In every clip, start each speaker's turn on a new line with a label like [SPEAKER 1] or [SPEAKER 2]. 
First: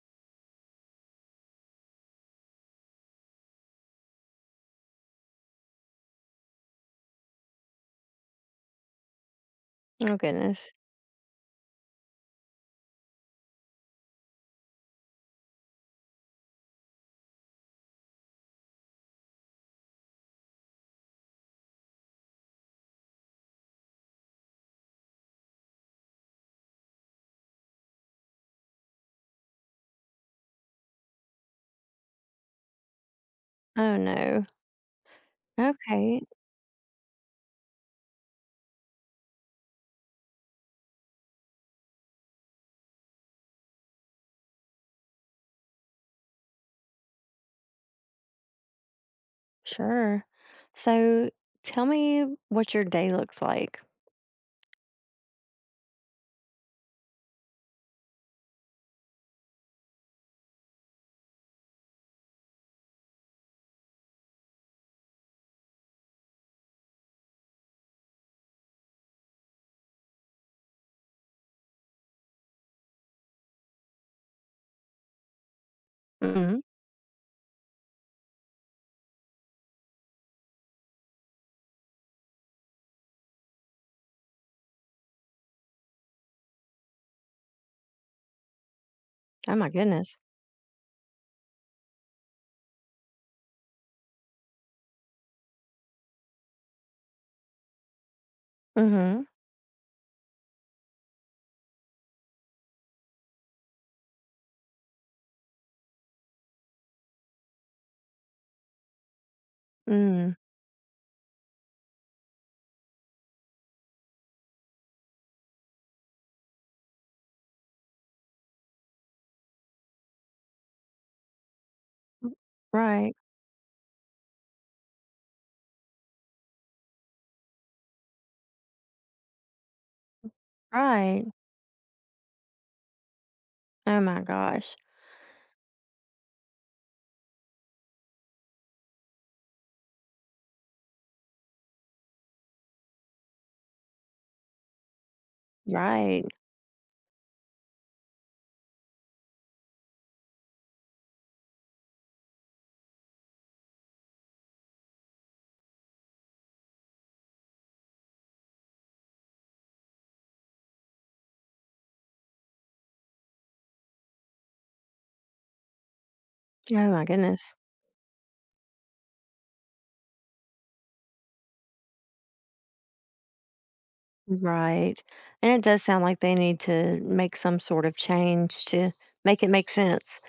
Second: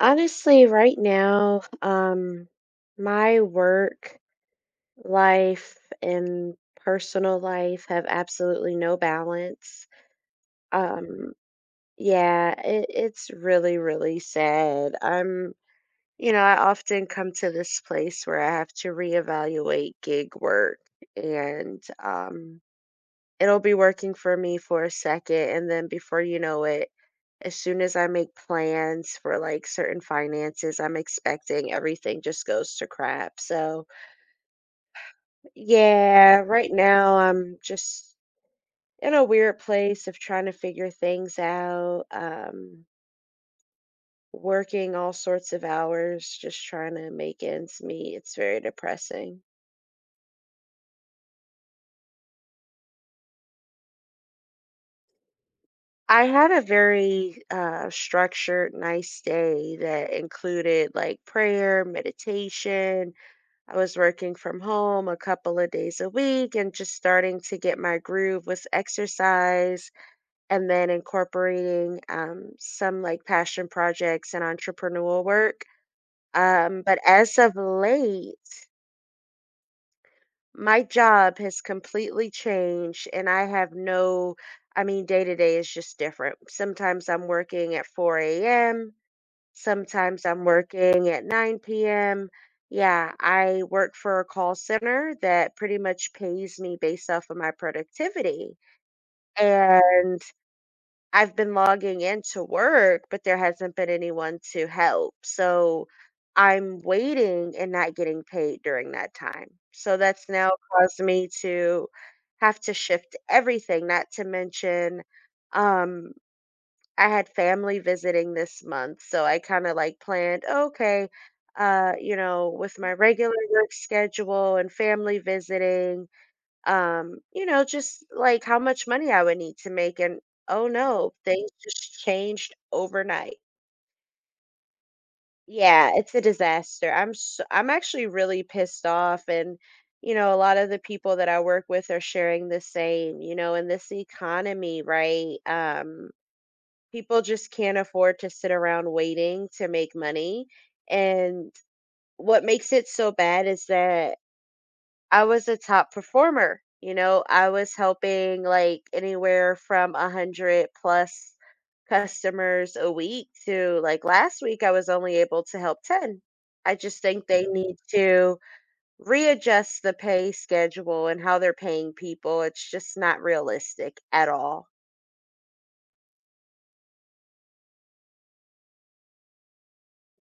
[SPEAKER 1] Honestly, right now, my work life and personal life have absolutely no balance.
[SPEAKER 2] Oh goodness.
[SPEAKER 1] Um, yeah, it's really, really sad. I often come to this place where I have to reevaluate gig work and it'll be working for me for a second, and then before you know it, as soon as I make plans for like certain finances, I'm expecting everything just goes to crap. So,
[SPEAKER 2] Oh no. Okay,
[SPEAKER 1] yeah, right now I'm just in a weird place of trying to figure things out, working all sorts of hours, just trying to make ends meet. It's very depressing.
[SPEAKER 2] sure. So tell me what your day looks like.
[SPEAKER 1] I had a very structured, nice day that included like prayer, meditation. I was working from home a couple of days a week and just starting to get my groove with exercise, and then incorporating some like passion projects and entrepreneurial work.
[SPEAKER 2] Hmm.
[SPEAKER 1] But as of late, my job has completely changed and I have no, I mean, day to day is just different. Sometimes I'm working at 4 a.m.
[SPEAKER 2] Oh my goodness.
[SPEAKER 1] Sometimes I'm working at 9 PM. Yeah, I work for a call center that pretty much pays me based off of my productivity.
[SPEAKER 2] Mm-hmm.
[SPEAKER 1] And I've been logging into work, but there hasn't been anyone to help. So I'm waiting and not getting paid during that time. So that's
[SPEAKER 2] Mm.
[SPEAKER 1] now caused me to have to shift everything, not to mention um I had family visiting this month, so I kind of like planned, "Oh, okay, you know, with my
[SPEAKER 2] Right.
[SPEAKER 1] regular work schedule and family visiting, you know, just like how much money I would need to make. And oh no,
[SPEAKER 2] Right.
[SPEAKER 1] things just changed overnight."
[SPEAKER 2] Oh my gosh.
[SPEAKER 1] Yeah, it's a disaster. I'm actually really pissed off, and you know, a lot of the people that I work with are sharing the same, you know, in this economy, right?
[SPEAKER 2] Right.
[SPEAKER 1] People just can't afford to sit around waiting to make money. And what makes it so bad is that I was a top performer. You know, I was helping like anywhere from 100 plus customers a week to like last week, I was only able to help 10. I
[SPEAKER 2] Oh
[SPEAKER 1] just
[SPEAKER 2] my
[SPEAKER 1] think they
[SPEAKER 2] goodness.
[SPEAKER 1] need to readjust the pay schedule and how they're paying people. It's just not realistic at all.
[SPEAKER 2] Right. And it does sound like they need to make some sort of change to make it make sense.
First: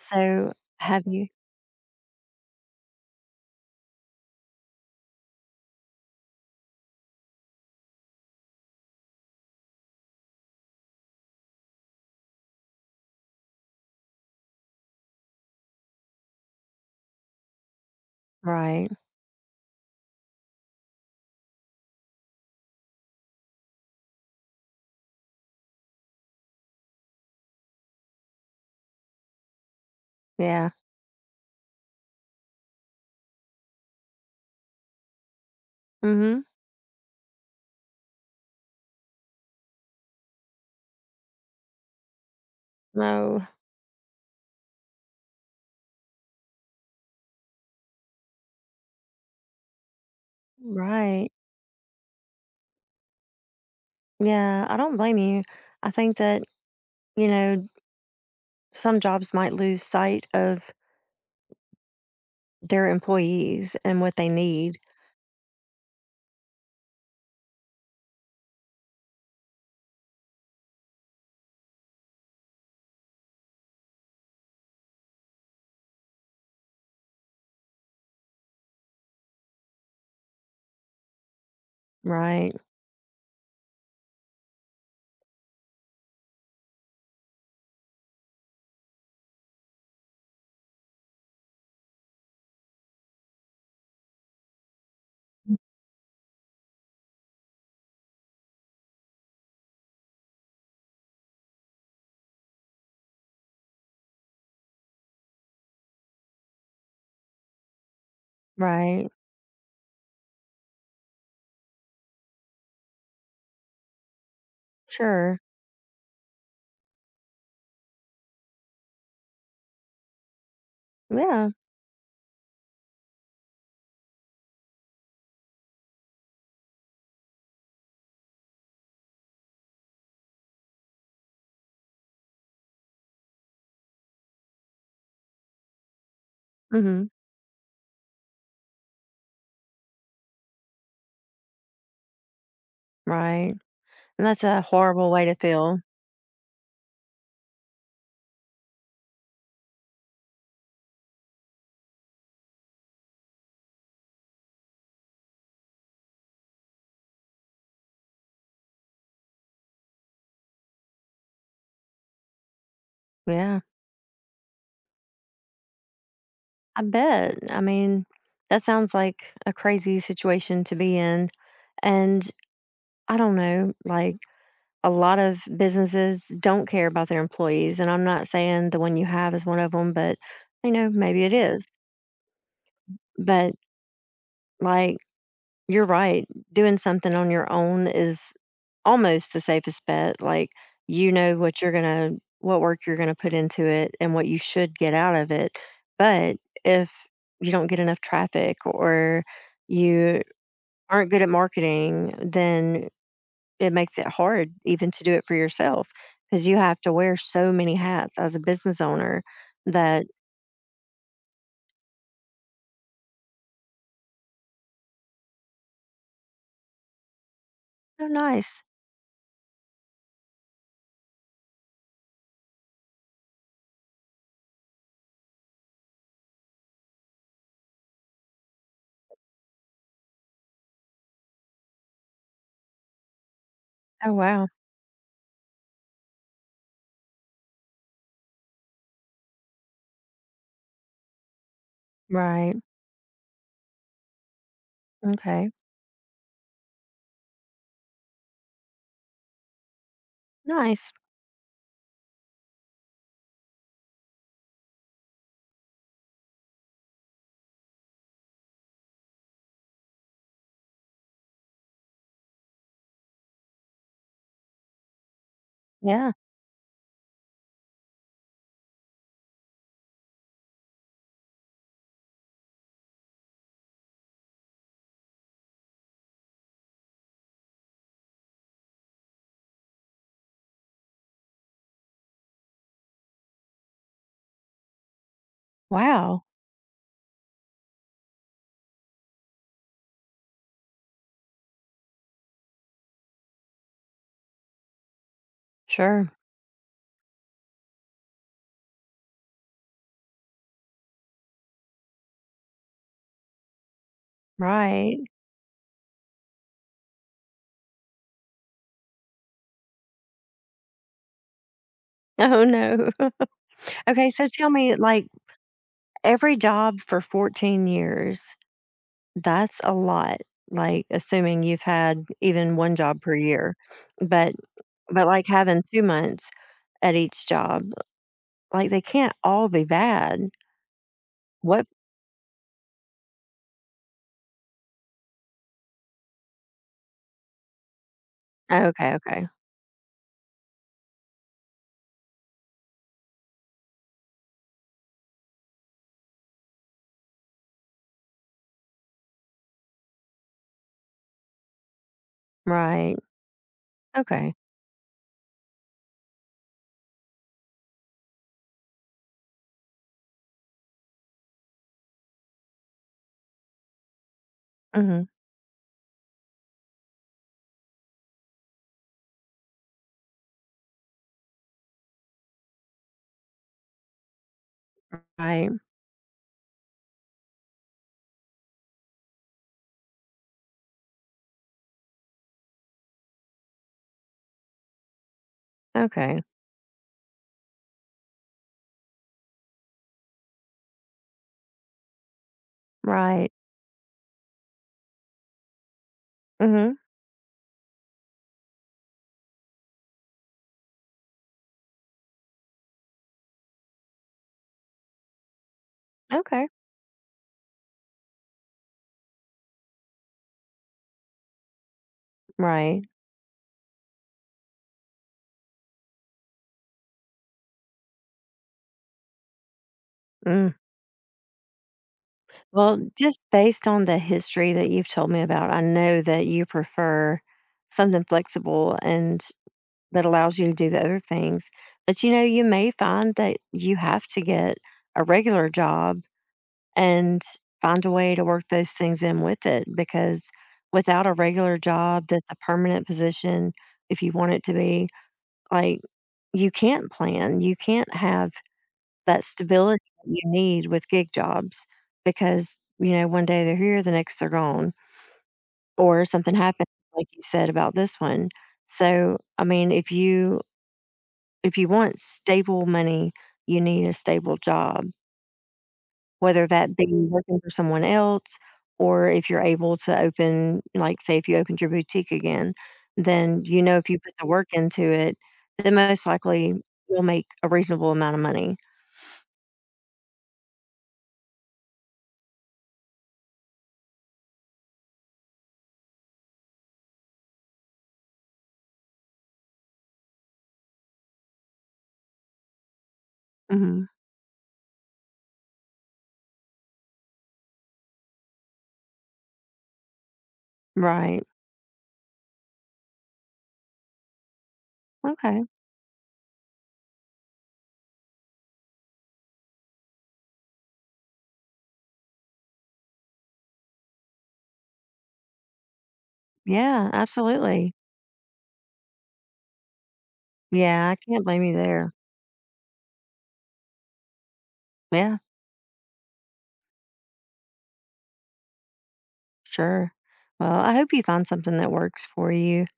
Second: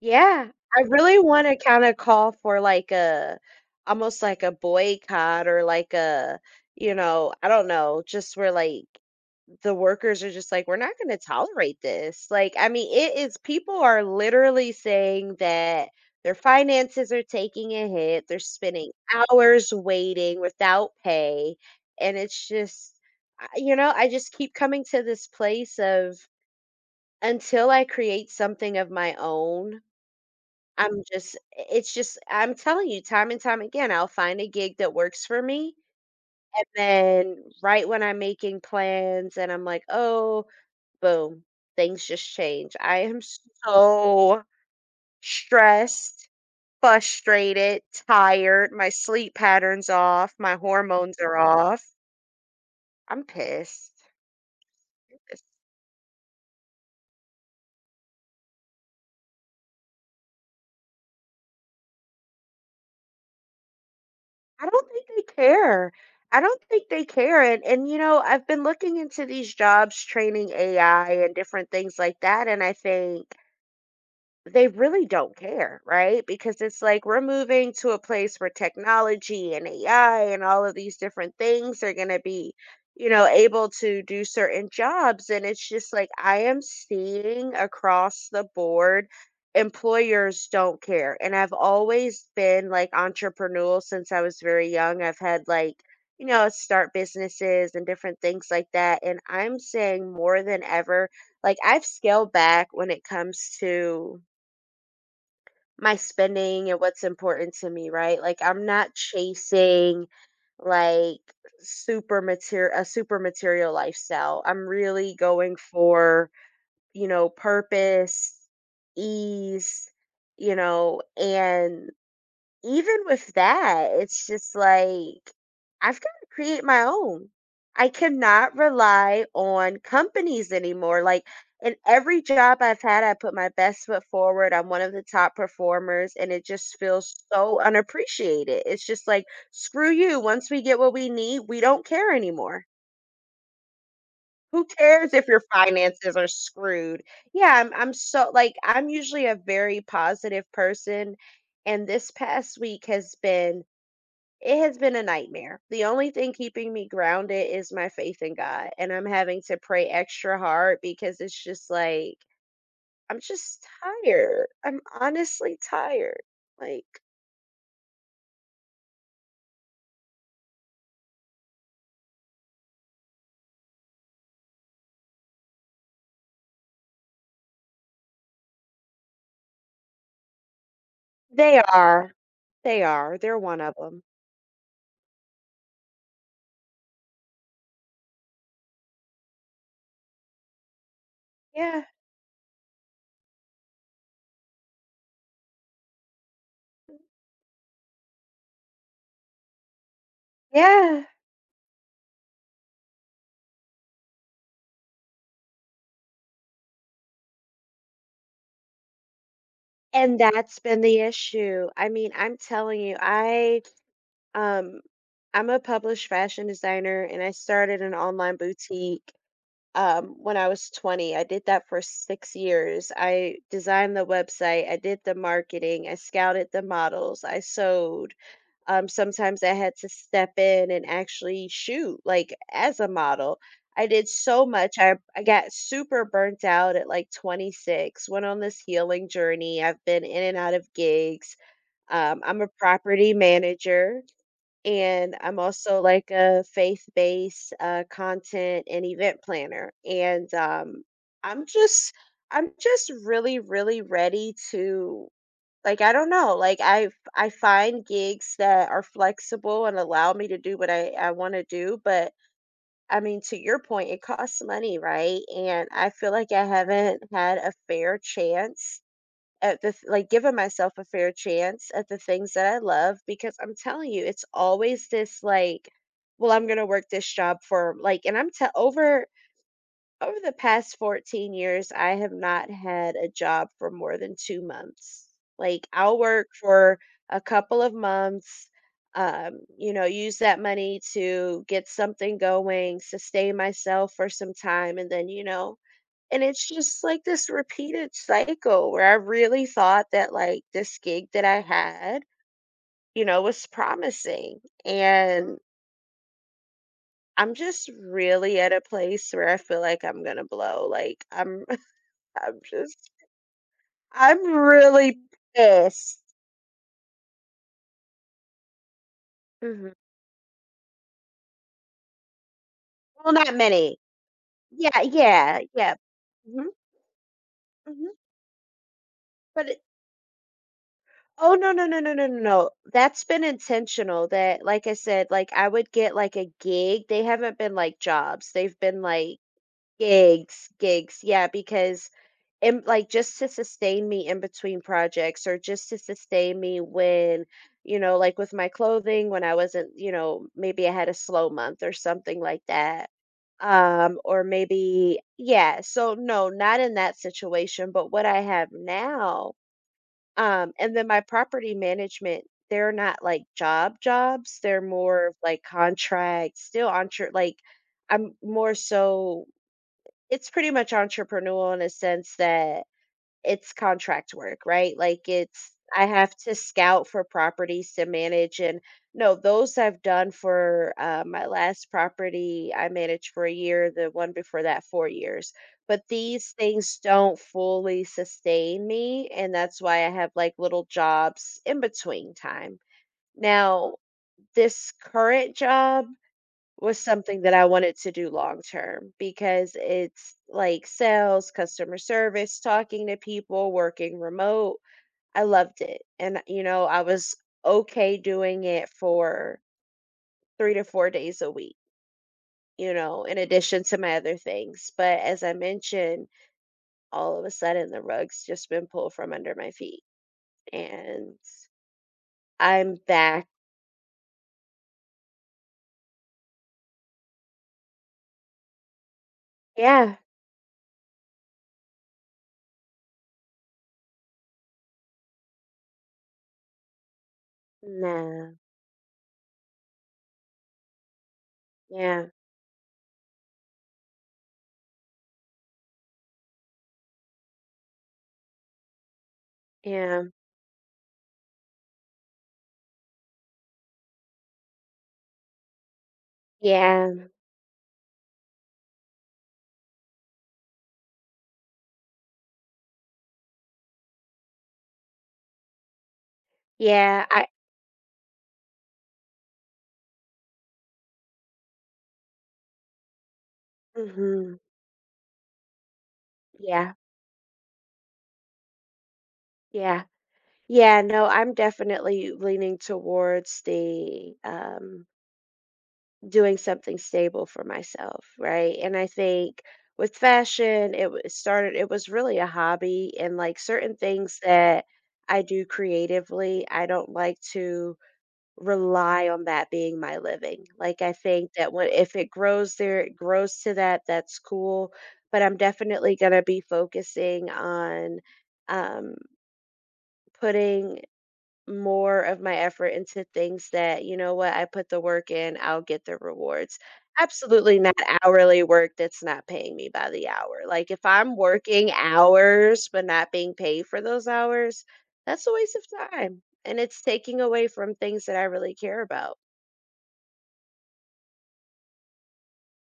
[SPEAKER 1] Yeah, I
[SPEAKER 2] have
[SPEAKER 1] really
[SPEAKER 2] you.
[SPEAKER 1] wanna kinda call for, like, a almost like a boycott, or, like, a you know, I don't know, just where, like, the workers are just like, "We're not gonna tolerate this." Like, I mean, it is, people are literally saying that their finances are taking a hit, they're
[SPEAKER 2] Right.
[SPEAKER 1] spending hours waiting without pay, and it's just I you know, I just keep coming to this place of, until I create something of my own
[SPEAKER 2] Yeah.
[SPEAKER 1] I'm just it's just I'm telling you, time and time again, I'll find a gig that works for me,
[SPEAKER 2] Mm-hmm.
[SPEAKER 1] and then right when I'm making plans and I'm like, "Oh," boom, things just change. I am
[SPEAKER 2] No.
[SPEAKER 1] so stressed, frustrated, tired, my sleep pattern's off, my hormones
[SPEAKER 2] Right.
[SPEAKER 1] are off. I'm pissed.
[SPEAKER 2] Yeah. I don't blame you. I think that, you know, some jobs might lose sight of their employees and what they
[SPEAKER 1] I
[SPEAKER 2] need.
[SPEAKER 1] don't think they care. I don't think they care. And you know, I've been looking into these jobs training AI and different things like that, and I think they really don't care, right? Because it's like we're moving to a place where technology and AI and all of these different things are going to
[SPEAKER 2] Right.
[SPEAKER 1] be, you know, able to do certain jobs. And it's just like I am seeing across the board, employers don't care. And I've always been like entrepreneurial since I was very young. I've had like, you know, start businesses and different things like that. And I'm saying more than ever, like I've scaled back when it comes to my spending and what's important to me, right? Like I'm not
[SPEAKER 2] Right.
[SPEAKER 1] chasing like super material a super material lifestyle. I'm really
[SPEAKER 2] Sure.
[SPEAKER 1] going for, you know, purpose, ease, you know,
[SPEAKER 2] Yeah.
[SPEAKER 1] and even with that, it's just like I've got to create my own. I cannot rely on companies anymore. Like in every job I've had, I put my best foot forward. I'm one of the top performers, and it just
[SPEAKER 2] Hmm.
[SPEAKER 1] feels so unappreciated. It's just like, screw you. Once we get what we need, we don't care anymore.
[SPEAKER 2] Right. And that's a
[SPEAKER 1] Who
[SPEAKER 2] horrible
[SPEAKER 1] cares
[SPEAKER 2] way
[SPEAKER 1] if
[SPEAKER 2] to
[SPEAKER 1] your
[SPEAKER 2] feel.
[SPEAKER 1] finances are screwed? Yeah, I'm so like, I'm usually a very positive person. And this past week has been it has been a nightmare. The only thing keeping me grounded is my faith in God, and I'm having to pray extra hard because it's just like I'm
[SPEAKER 2] Yeah.
[SPEAKER 1] just tired. I'm honestly tired.
[SPEAKER 2] I
[SPEAKER 1] Like
[SPEAKER 2] bet. I mean, that sounds like a crazy situation to be in. And I don't know, like a lot of businesses don't care about their employees. And I'm not saying the one you have is one of them, but maybe it
[SPEAKER 1] they
[SPEAKER 2] is.
[SPEAKER 1] are. They are. They're
[SPEAKER 2] But
[SPEAKER 1] one of them.
[SPEAKER 2] like, you're right. Doing something on your own is almost the safest bet. Like, you know what you're
[SPEAKER 1] Yeah.
[SPEAKER 2] gonna what work you're gonna put into it and what you should get out of it. But if you don't get enough traffic or you
[SPEAKER 1] Yeah.
[SPEAKER 2] aren't good at marketing, then it makes it hard even to do it for yourself because you have to wear so many hats as a business owner that.
[SPEAKER 1] And that's been the issue. I mean, I'm telling you, I um I'm a published fashion designer and I started an
[SPEAKER 2] Oh
[SPEAKER 1] online
[SPEAKER 2] nice.
[SPEAKER 1] boutique when I was 20. I did that for 6 years. I designed the website, I did the marketing, I scouted the models, I sewed. Sometimes I had to step in and actually shoot, like as a model. I did
[SPEAKER 2] Oh
[SPEAKER 1] so
[SPEAKER 2] wow.
[SPEAKER 1] much. I got super burnt out at like 26, went on this healing journey. I've been in and out of gigs. I'm a
[SPEAKER 2] Right.
[SPEAKER 1] property manager and I'm
[SPEAKER 2] Okay.
[SPEAKER 1] also like a faith-based content and event planner. And
[SPEAKER 2] Nice.
[SPEAKER 1] I'm just, I'm just really, really ready to like I don't know, like I find gigs that are flexible and allow me to do what I want to do, but I mean, to your point, it costs money, right? And I
[SPEAKER 2] Yeah.
[SPEAKER 1] feel like I haven't had a fair chance at like giving myself a fair chance at the things that I love, because I'm telling you, it's always this like, well, I'm gonna work this job for like, and I'm tell over over the past 14 years, I have not had a job for more than 2 months. Like I'll
[SPEAKER 2] Wow.
[SPEAKER 1] work for a couple of months, you know, use that money to get something going, sustain myself for some time, and then you know,
[SPEAKER 2] Sure.
[SPEAKER 1] and it's just like this repeated cycle where I really thought that like this gig that I had, you know, was promising.
[SPEAKER 2] Right.
[SPEAKER 1] And I'm just really at a place where I feel like I'm gonna blow. Like I'm I'm
[SPEAKER 2] Oh, no.
[SPEAKER 1] just
[SPEAKER 2] Okay,
[SPEAKER 1] I'm
[SPEAKER 2] so tell me,
[SPEAKER 1] really
[SPEAKER 2] like,
[SPEAKER 1] pissed.
[SPEAKER 2] every job for 14 years, that's
[SPEAKER 1] Mhm.
[SPEAKER 2] a lot, like, assuming you've had even 1 job
[SPEAKER 1] Well,
[SPEAKER 2] per
[SPEAKER 1] not
[SPEAKER 2] year.
[SPEAKER 1] many.
[SPEAKER 2] But
[SPEAKER 1] Yeah,
[SPEAKER 2] but, like,
[SPEAKER 1] yeah,
[SPEAKER 2] having
[SPEAKER 1] yeah.
[SPEAKER 2] 2 months
[SPEAKER 1] Hmm.
[SPEAKER 2] at each job,
[SPEAKER 1] Hmm.
[SPEAKER 2] like, they can't all
[SPEAKER 1] But it,
[SPEAKER 2] be bad.
[SPEAKER 1] oh no,
[SPEAKER 2] What.
[SPEAKER 1] no, no, no, no, no. No. That's been intentional. That, like I said, like I would get like a gig. They haven't been like jobs. They've
[SPEAKER 2] Oh,
[SPEAKER 1] been
[SPEAKER 2] okay,
[SPEAKER 1] like
[SPEAKER 2] okay.
[SPEAKER 1] gigs, gigs, yeah, because like, just to sustain me in between projects, or just to sustain me when, you know, like with my clothing, when I wasn't, you know, maybe I had a slow month or something like that.
[SPEAKER 2] Right. Okay.
[SPEAKER 1] Yeah, so no, not in that situation, but what I have now, and then my property management, they're not like job jobs, they're
[SPEAKER 2] Mhm.
[SPEAKER 1] more of like contracts, still on like I'm more so it's pretty much entrepreneurial in a sense that it's contract work, right? Like
[SPEAKER 2] Right.
[SPEAKER 1] it's I have to scout for properties to manage, and no, those I've done for my last property I managed for a year, the one before that 4 years. But
[SPEAKER 2] Okay.
[SPEAKER 1] these things don't fully sustain me, and that's why I have like little jobs in between time.
[SPEAKER 2] Right.
[SPEAKER 1] Now, this current job
[SPEAKER 2] Mhm.
[SPEAKER 1] was something that I wanted to do long term because it's like sales, customer service, talking to people, working remote. I loved it. And, you
[SPEAKER 2] Okay.
[SPEAKER 1] know, I was okay doing it for 3 to 4 days a week, you
[SPEAKER 2] Right.
[SPEAKER 1] know, in addition to my other things. But as I mentioned, all of a sudden the rug's just been pulled from under my feet,
[SPEAKER 2] Mm.
[SPEAKER 1] and
[SPEAKER 2] Well,
[SPEAKER 1] I'm
[SPEAKER 2] just
[SPEAKER 1] back.
[SPEAKER 2] based on the history that you've told me about, I know that you prefer something flexible and
[SPEAKER 1] Yeah.
[SPEAKER 2] that allows you to do the other things. But you may find that you have to get a regular job and find a way to
[SPEAKER 1] No.
[SPEAKER 2] work those things in with it because without a regular job
[SPEAKER 1] Yeah.
[SPEAKER 2] that's a permanent position, if you want it to be, like you can't plan, you can't have that stability
[SPEAKER 1] Yeah.
[SPEAKER 2] that you need with gig jobs because, one day they're here, the next they're gone, or something happens like
[SPEAKER 1] Yeah.
[SPEAKER 2] you said about this one. So, I mean, if you want stable money, you need a stable job, whether that be
[SPEAKER 1] Yeah.
[SPEAKER 2] working for someone else or if you're able to open, like, say if you opened your boutique again, then if you put the
[SPEAKER 1] Mhm,
[SPEAKER 2] work into it, then most likely
[SPEAKER 1] yeah.
[SPEAKER 2] you'll make a reasonable amount of money.
[SPEAKER 1] Yeah. Yeah, no, I'm definitely leaning towards the doing something stable for myself, right? And I think with fashion, it was really a hobby, and like certain
[SPEAKER 2] Mhm.
[SPEAKER 1] things that I do creatively, I don't like to rely on that being my living. Like I
[SPEAKER 2] Right.
[SPEAKER 1] think that when if it grows there, it grows to that, that's cool. But I'm
[SPEAKER 2] Okay.
[SPEAKER 1] definitely gonna be focusing on um, putting more of my effort into things that, you know what, I put the work in, I'll get the rewards.
[SPEAKER 2] Yeah,
[SPEAKER 1] Absolutely
[SPEAKER 2] absolutely.
[SPEAKER 1] not hourly work that's not paying me by the hour. Like if
[SPEAKER 2] Yeah, I
[SPEAKER 1] I'm
[SPEAKER 2] can't blame you
[SPEAKER 1] working
[SPEAKER 2] there.
[SPEAKER 1] hours but not being paid for those hours,
[SPEAKER 2] Yeah,
[SPEAKER 1] that's a waste of time. And it's taking away from things that I really care about.
[SPEAKER 2] sure. Well, I hope you find something that works for you.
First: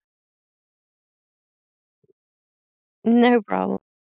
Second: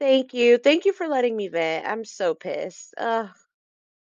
[SPEAKER 1] Thank you. Thank you for letting me vent. I'm so pissed. Ugh.
[SPEAKER 2] No problem.